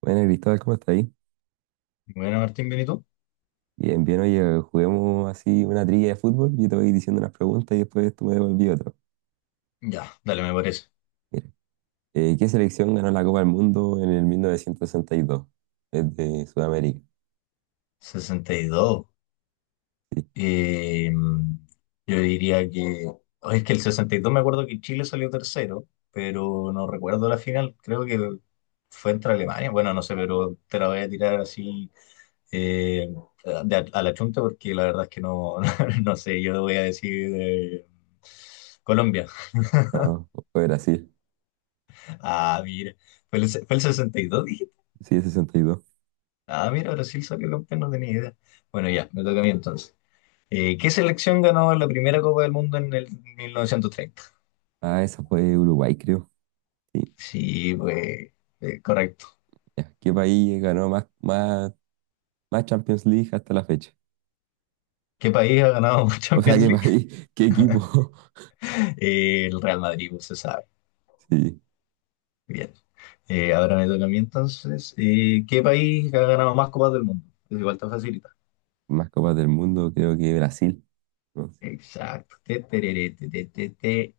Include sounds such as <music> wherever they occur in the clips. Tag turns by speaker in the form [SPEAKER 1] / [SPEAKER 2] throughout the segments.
[SPEAKER 1] Bueno, Cristóbal, ¿cómo estás ahí?
[SPEAKER 2] Bueno, Martín, ¿bien y tú?
[SPEAKER 1] Bien, bien, oye, juguemos así una trilla de fútbol. Yo te voy diciendo unas preguntas y después tú me devolví otro.
[SPEAKER 2] Ya, dale, me parece.
[SPEAKER 1] Mira, ¿qué selección ganó la Copa del Mundo en el 1962? Es de Sudamérica.
[SPEAKER 2] 62.
[SPEAKER 1] Sí,
[SPEAKER 2] Eh, yo diría que, oh, es que el 62 me acuerdo que Chile salió tercero, pero no recuerdo la final. Creo que fue entre Alemania. Bueno, no sé, pero te la voy a tirar así eh, a la chunta porque la verdad es que no, <laughs> no sé. Yo voy a decir Colombia. <laughs>
[SPEAKER 1] no, fue Brasil.
[SPEAKER 2] Ah, mira. ¿Fue el 62, dijiste?
[SPEAKER 1] Sí, es 62.
[SPEAKER 2] Ah, mira, Brasil salió campeón, no tenía idea. Bueno, ya, me toca a mí entonces. ¿Qué selección ganó la primera Copa del Mundo en el 1930?
[SPEAKER 1] Ah, esa fue Uruguay, creo. Sí,
[SPEAKER 2] Sí, pues, correcto.
[SPEAKER 1] ya. ¿Qué país ganó más Champions League hasta la fecha?
[SPEAKER 2] ¿Qué país ha ganado <laughs>
[SPEAKER 1] O sea,
[SPEAKER 2] Champions
[SPEAKER 1] ¿qué
[SPEAKER 2] League?
[SPEAKER 1] país? <laughs> ¿Qué equipo? <laughs>
[SPEAKER 2] El Real Madrid, pues, se sabe.
[SPEAKER 1] Sí,
[SPEAKER 2] Bien. Ahora me toca a mí entonces. ¿Qué país ha ganado más Copas del Mundo? Es igual tan facilita.
[SPEAKER 1] más Copas del Mundo, creo que Brasil. No sé.
[SPEAKER 2] Exacto. Te, tereré, te, te, te, te.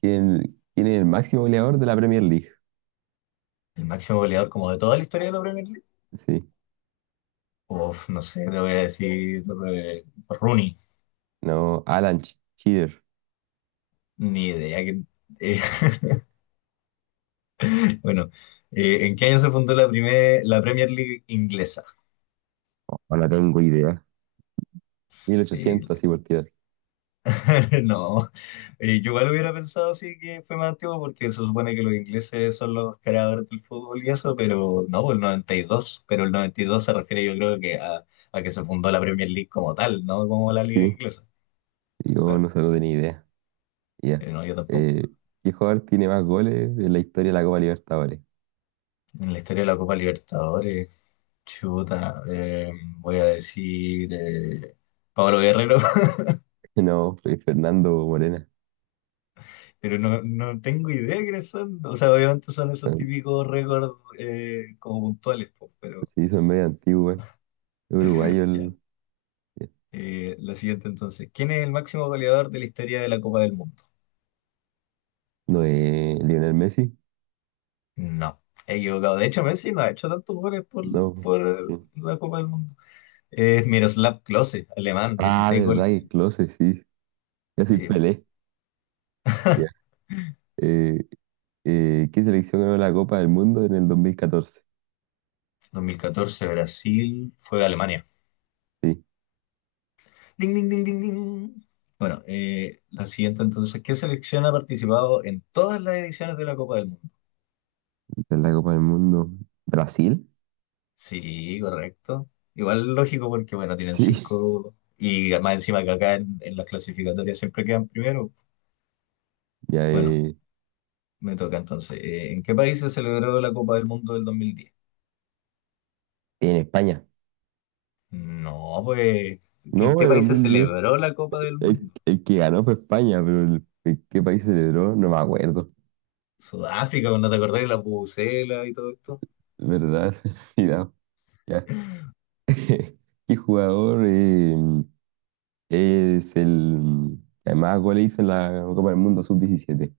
[SPEAKER 1] ¿Quién es el máximo goleador de la Premier League?
[SPEAKER 2] El máximo goleador como de toda la historia de la Premier League.
[SPEAKER 1] Sí.
[SPEAKER 2] Uf, no sé, te voy a decir Rooney.
[SPEAKER 1] No, Alan Ch- Cheater.
[SPEAKER 2] Ni idea que, eh, bueno, ¿en qué año se fundó la Premier League inglesa?
[SPEAKER 1] Oh, no tengo idea. Mil
[SPEAKER 2] Sí,
[SPEAKER 1] ochocientos así por tirar.
[SPEAKER 2] <laughs> no, yo igual hubiera pensado sí que fue más antiguo porque se supone que los ingleses son los creadores del fútbol y eso, pero no, pues el 92. Pero el 92 se refiere yo creo que a, que se fundó la Premier League como tal, no como la liga
[SPEAKER 1] Sí,
[SPEAKER 2] inglesa.
[SPEAKER 1] yo
[SPEAKER 2] Claro,
[SPEAKER 1] no sé, no tenía idea. Ya.
[SPEAKER 2] No, yo tampoco.
[SPEAKER 1] Eh, ¿Qué jugador tiene más goles en la historia de la Copa Libertadores? <laughs>
[SPEAKER 2] En la historia de la Copa Libertadores, chuta, voy a decir Pablo Guerrero.
[SPEAKER 1] No, fue Fernando Morena.
[SPEAKER 2] Pero no, no tengo idea de quiénes son. O sea, obviamente son esos típicos récords como puntuales, po, pero
[SPEAKER 1] Sí, hizo en medio antiguo, güey. Es Uruguayo
[SPEAKER 2] ya.
[SPEAKER 1] el- eh,
[SPEAKER 2] La siguiente entonces. ¿Quién es el máximo goleador de la historia de la Copa del Mundo?
[SPEAKER 1] No es Lionel Messi.
[SPEAKER 2] No, he equivocado. De hecho, Messi no ha hecho tantos goles por,
[SPEAKER 1] No.
[SPEAKER 2] por
[SPEAKER 1] Sí.
[SPEAKER 2] la Copa del Mundo. Es Miroslav Klose, alemán,
[SPEAKER 1] Ah,
[SPEAKER 2] 16
[SPEAKER 1] verdad
[SPEAKER 2] goles
[SPEAKER 1] que
[SPEAKER 2] tiene.
[SPEAKER 1] Klose, sí. Es decir,
[SPEAKER 2] Sí.
[SPEAKER 1] Pelé. Ya.
[SPEAKER 2] <laughs>
[SPEAKER 1] Eh, ¿Qué selección ganó la Copa del Mundo en el 2014?
[SPEAKER 2] 2014 Brasil, fue a Alemania.
[SPEAKER 1] Sí,
[SPEAKER 2] Ding, ding, ding, ding, ding. Bueno, la siguiente entonces. ¿Qué selección ha participado en todas las ediciones de la Copa del Mundo?
[SPEAKER 1] esta es la Copa del Mundo. ¿Brasil?
[SPEAKER 2] Sí, correcto. Igual lógico porque, bueno, tienen
[SPEAKER 1] Sí,
[SPEAKER 2] cinco y más encima que acá en las clasificatorias siempre quedan primero.
[SPEAKER 1] ya,
[SPEAKER 2] Bueno, me toca entonces. ¿En qué país se celebró la Copa del Mundo del 2010?
[SPEAKER 1] en España.
[SPEAKER 2] No, pues, ¿que ¿en
[SPEAKER 1] No,
[SPEAKER 2] qué
[SPEAKER 1] en dos
[SPEAKER 2] país se
[SPEAKER 1] mil diez
[SPEAKER 2] celebró la Copa del Mundo?
[SPEAKER 1] El que ganó fue España, pero el qué país celebró, no me acuerdo.
[SPEAKER 2] Sudáfrica, ¿no te acordás de la Pucela y todo esto?
[SPEAKER 1] ¿Verdad? <laughs> Se me ha olvidado. Ya. <laughs> ¿Qué jugador es el que más goles hizo en la Copa del Mundo sub diecisiete.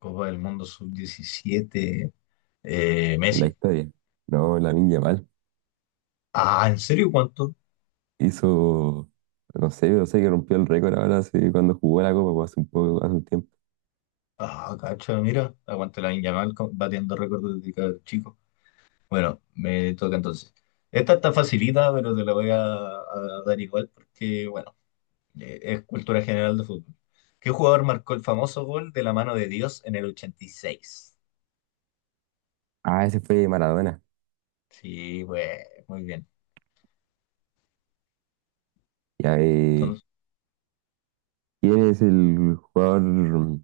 [SPEAKER 2] Copa del Mundo sub 17.
[SPEAKER 1] En la
[SPEAKER 2] Messi.
[SPEAKER 1] historia. No, Lamine Yamal.
[SPEAKER 2] Ah, ¿en serio cuánto?
[SPEAKER 1] Hizo, no sé, no sé que rompió el récord ahora hace- cuando jugó la Copa, pues, hace un poco, hace un tiempo.
[SPEAKER 2] Ah, cacha, mira, aguante la Yamal batiendo récords desde que era chico. Bueno, me toca entonces. Esta está facilita, pero te la voy a, dar igual porque, bueno, es cultura general de fútbol. ¿Qué jugador marcó el famoso gol de la mano de Dios en el 86?
[SPEAKER 1] Ah, ese fue Maradona.
[SPEAKER 2] Sí, pues, muy bien.
[SPEAKER 1] Ya,
[SPEAKER 2] Entonces,
[SPEAKER 1] ¿quién es el jugador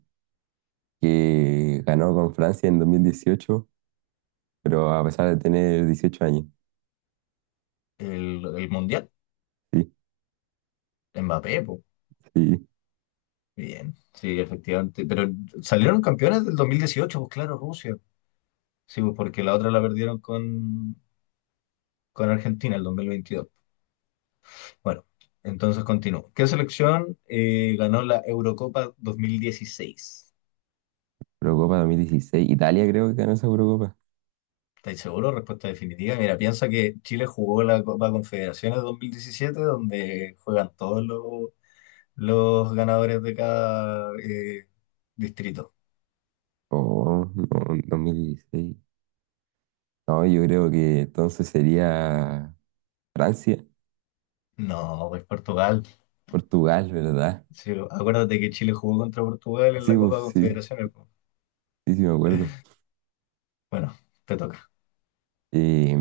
[SPEAKER 1] que ganó con Francia en 2018, pero a pesar de tener 18 años?
[SPEAKER 2] el Mundial,
[SPEAKER 1] Sí,
[SPEAKER 2] Mbappé, pues,
[SPEAKER 1] sí.
[SPEAKER 2] bien. Sí, efectivamente. Pero salieron campeones del 2018, pues claro, Rusia. Sí, pues porque la otra la perdieron con, Argentina el 2022. Bueno, entonces continúo. ¿Qué selección ganó la Eurocopa 2016?
[SPEAKER 1] Eurocopa 2016. Italia creo que ganó esa Eurocopa.
[SPEAKER 2] ¿Estáis seguros? Respuesta definitiva. Mira, piensa que Chile jugó la Copa Confederaciones 2017, donde juegan todos los ganadores de cada distrito.
[SPEAKER 1] Oh, no, 2016. No, yo creo que entonces sería Francia.
[SPEAKER 2] No, pues Portugal.
[SPEAKER 1] Portugal, ¿verdad?
[SPEAKER 2] Sí, acuérdate que Chile jugó contra Portugal en
[SPEAKER 1] Sí,
[SPEAKER 2] la
[SPEAKER 1] pues
[SPEAKER 2] Copa
[SPEAKER 1] sí,
[SPEAKER 2] Confederaciones, po.
[SPEAKER 1] sí, sí me acuerdo.
[SPEAKER 2] Bueno, te toca.
[SPEAKER 1] Eh,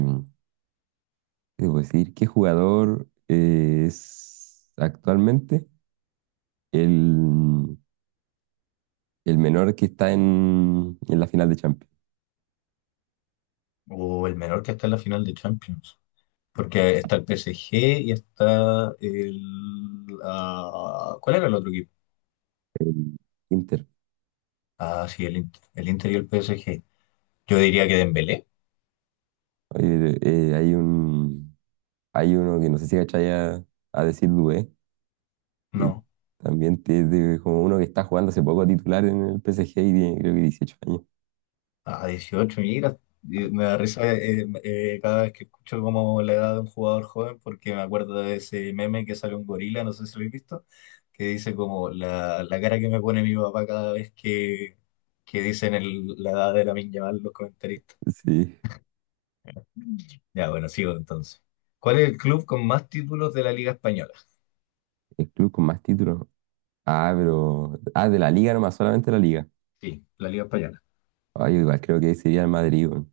[SPEAKER 1] ¿Qué debo decir? ¿Qué jugador es actualmente el, el menor que está en la final de Champions?
[SPEAKER 2] O el menor que está en la final de Champions. Porque está el PSG y está el, ah, ¿cuál era el otro equipo?
[SPEAKER 1] El Inter.
[SPEAKER 2] Ah, sí, el Inter. El Inter y el PSG. Yo diría que Dembélé.
[SPEAKER 1] Oye, hay uno que no sé si cachai a decir Dué, que
[SPEAKER 2] No.
[SPEAKER 1] también como uno que está jugando hace poco titular en el PSG y tiene creo que 18 años.
[SPEAKER 2] Ah, 18, mira. Me da risa cada vez que escucho como la edad de un jugador joven porque me acuerdo de ese meme que sale un gorila, no sé si lo habéis visto, que dice como la cara que me pone mi papá cada vez que dicen la edad de la Yamal los comentaristas.
[SPEAKER 1] Sí,
[SPEAKER 2] Ya, bueno, sigo entonces. ¿Cuál es el club con más títulos de la Liga Española?
[SPEAKER 1] el club con más títulos. Ah, pero ah, de la liga nomás, solamente la liga.
[SPEAKER 2] Sí, la Liga Española.
[SPEAKER 1] Ah, yo igual creo que sería el Madrid, weón.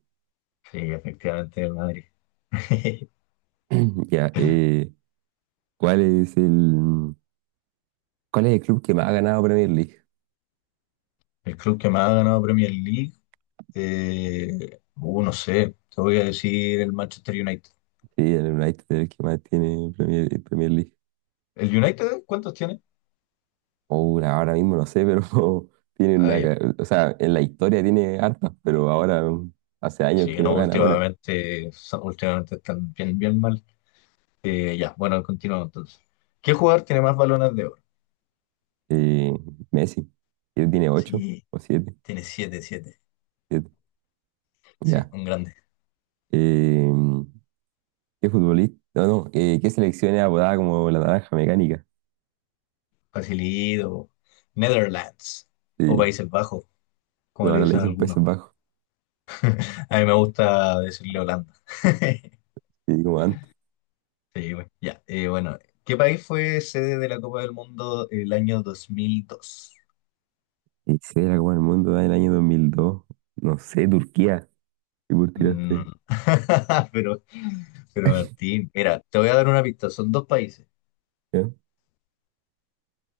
[SPEAKER 2] Sí, efectivamente, el Madrid. <laughs>
[SPEAKER 1] <clears throat> Ya, ¿cuál es el, ¿cuál es el club que más ha ganado Premier League?
[SPEAKER 2] El club que más ha ganado Premier League, no sé, te voy a decir el Manchester United.
[SPEAKER 1] Sí, el United es el que más tiene Premier League.
[SPEAKER 2] ¿El United, cuántos tiene?
[SPEAKER 1] Ahora, ahora mismo no sé, pero <laughs> tiene
[SPEAKER 2] Ah,
[SPEAKER 1] una,
[SPEAKER 2] ya.
[SPEAKER 1] ca- o sea, en la historia tiene hartas, pero ahora hace años
[SPEAKER 2] Sí,
[SPEAKER 1] que no
[SPEAKER 2] no,
[SPEAKER 1] gana una.
[SPEAKER 2] últimamente, últimamente están bien, bien mal. Ya, bueno, continuamos entonces. ¿Qué jugador tiene más balones de oro?
[SPEAKER 1] Eh, Messi, él tiene ocho
[SPEAKER 2] Sí,
[SPEAKER 1] o siete,
[SPEAKER 2] tiene siete, siete.
[SPEAKER 1] siete.
[SPEAKER 2] Sí,
[SPEAKER 1] Ya.
[SPEAKER 2] un grande.
[SPEAKER 1] Eh, ¿Qué futbolista? No, no, ¿qué selección era apodada como la naranja mecánica?
[SPEAKER 2] Facilido, Netherlands o
[SPEAKER 1] Sí,
[SPEAKER 2] Países Bajos, como
[SPEAKER 1] pero
[SPEAKER 2] le
[SPEAKER 1] ahora le
[SPEAKER 2] dicen
[SPEAKER 1] dicen
[SPEAKER 2] algunos.
[SPEAKER 1] Países Bajos,
[SPEAKER 2] A mí me gusta decirle Holanda. <laughs>
[SPEAKER 1] sí, como antes.
[SPEAKER 2] Sí, güey. Ya, bueno, ¿qué país fue sede de la Copa del Mundo el año 2002?
[SPEAKER 1] ¿Y se la Copa del Mundo en el año 2002? No sé, Turquía, ¿qué por
[SPEAKER 2] Mm, no,
[SPEAKER 1] tiraste?
[SPEAKER 2] no. <laughs> Pero, pero Martín, mira, te voy a dar una pista, son dos países,
[SPEAKER 1] ¿Ya? Dos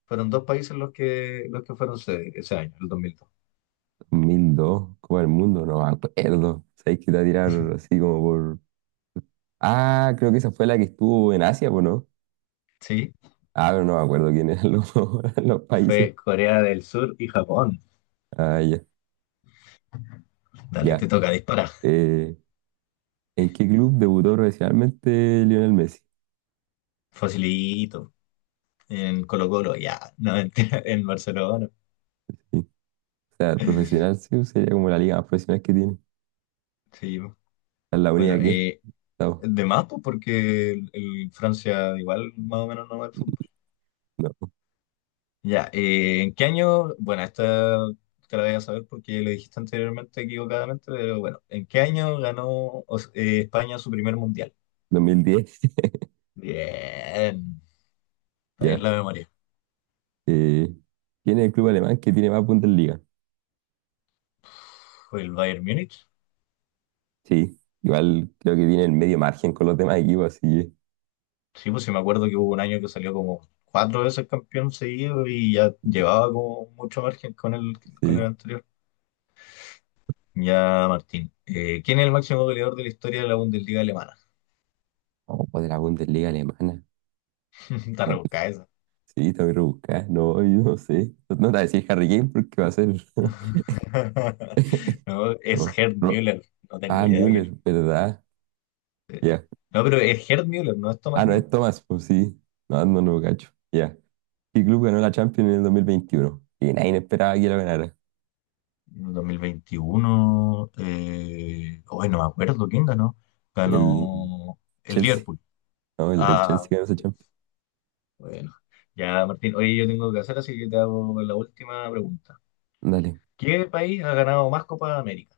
[SPEAKER 2] fueron dos países los que, fueron sede ese año, el 2002.
[SPEAKER 1] mil dos, Copa del Mundo, no me acuerdo. Sabéis que te va a tirar así como por. Ah, creo que esa fue la que estuvo en Asia, ¿o no?
[SPEAKER 2] Sí,
[SPEAKER 1] Ah, pero no me acuerdo quiénes eran los, <laughs> los países.
[SPEAKER 2] fue Corea del Sur y Japón.
[SPEAKER 1] Ah, ya,
[SPEAKER 2] Dale,
[SPEAKER 1] ya.
[SPEAKER 2] te toca disparar.
[SPEAKER 1] Eh, ¿En qué club debutó profesionalmente Lionel Messi?
[SPEAKER 2] Facilito, en Colo-Colo, ya, <laughs> no, mentira, en Barcelona.
[SPEAKER 1] Sí. O sea, profesional sí, sería como la liga más profesional que tiene.
[SPEAKER 2] Sí,
[SPEAKER 1] Es la
[SPEAKER 2] bueno,
[SPEAKER 1] única que no,
[SPEAKER 2] de más, pues, porque el Francia igual más o menos no va al fútbol.
[SPEAKER 1] <laughs> no,
[SPEAKER 2] Ya, ¿en qué año? Bueno, esta te la voy a saber porque lo dijiste anteriormente equivocadamente, pero bueno, ¿en qué año ganó España su primer mundial?
[SPEAKER 1] 2010.
[SPEAKER 2] Bien, está
[SPEAKER 1] Ya.
[SPEAKER 2] bien la memoria.
[SPEAKER 1] Eh, ¿Quién es el club alemán que tiene más puntos en liga?
[SPEAKER 2] ¿Fue el Bayern Múnich?
[SPEAKER 1] Sí, igual creo que tiene el medio margen con los demás equipos, así que
[SPEAKER 2] Sí, pues sí me acuerdo que hubo un año que salió como cuatro veces campeón seguido y ya llevaba como mucho margen con el, con
[SPEAKER 1] sí.
[SPEAKER 2] el anterior. Ya, Martín. ¿Quién es el máximo goleador de la historia de la Bundesliga alemana?
[SPEAKER 1] ¿Cómo puede la Bundesliga alemana?
[SPEAKER 2] <laughs> Está rebuscada esa.
[SPEAKER 1] Sí, te voy a rebuscar. No, yo no sé. No te voy a decir Harry Kane porque va a ser. <laughs>
[SPEAKER 2] <laughs> No, es
[SPEAKER 1] No,
[SPEAKER 2] Gerd
[SPEAKER 1] no.
[SPEAKER 2] Müller. No tengo
[SPEAKER 1] Ah,
[SPEAKER 2] idea.
[SPEAKER 1] Müller, ¿verdad?
[SPEAKER 2] Eh,
[SPEAKER 1] Ya.
[SPEAKER 2] No, pero es Gerd Müller, no es Thomas
[SPEAKER 1] Ah, no,
[SPEAKER 2] Müller.
[SPEAKER 1] es Thomas, pues sí. No, no, no, cacho. Ya. ¿Qué club ganó la Champions en el 2021 y nadie esperaba que la ganara?
[SPEAKER 2] En 2021, hoy no me acuerdo quién ganó.
[SPEAKER 1] El
[SPEAKER 2] Ganó el
[SPEAKER 1] Chelsea.
[SPEAKER 2] Liverpool.
[SPEAKER 1] No, el Chelsea
[SPEAKER 2] Ah,
[SPEAKER 1] ganó esa
[SPEAKER 2] sí,
[SPEAKER 1] Champions.
[SPEAKER 2] bueno. Ya, Martín, oye, yo tengo que hacer, así que te hago la última pregunta.
[SPEAKER 1] Dale.
[SPEAKER 2] ¿Qué país ha ganado más Copa de América?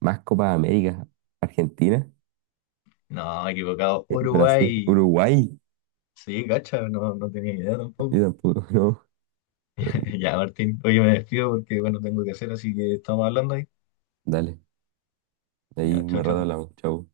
[SPEAKER 1] Más Copa América. Argentina.
[SPEAKER 2] No, equivocado.
[SPEAKER 1] Brasil.
[SPEAKER 2] Uruguay.
[SPEAKER 1] Uruguay.
[SPEAKER 2] Sí, cacha, no, no tenía idea
[SPEAKER 1] Yo
[SPEAKER 2] tampoco.
[SPEAKER 1] tampoco, <laughs> no.
[SPEAKER 2] <laughs> Ya, Martín, oye, me despido porque, bueno, tengo que hacer, así que estamos hablando ahí.
[SPEAKER 1] Dale. Ahí
[SPEAKER 2] Ya, chao,
[SPEAKER 1] más rato
[SPEAKER 2] chao.
[SPEAKER 1] hablamos. Chau.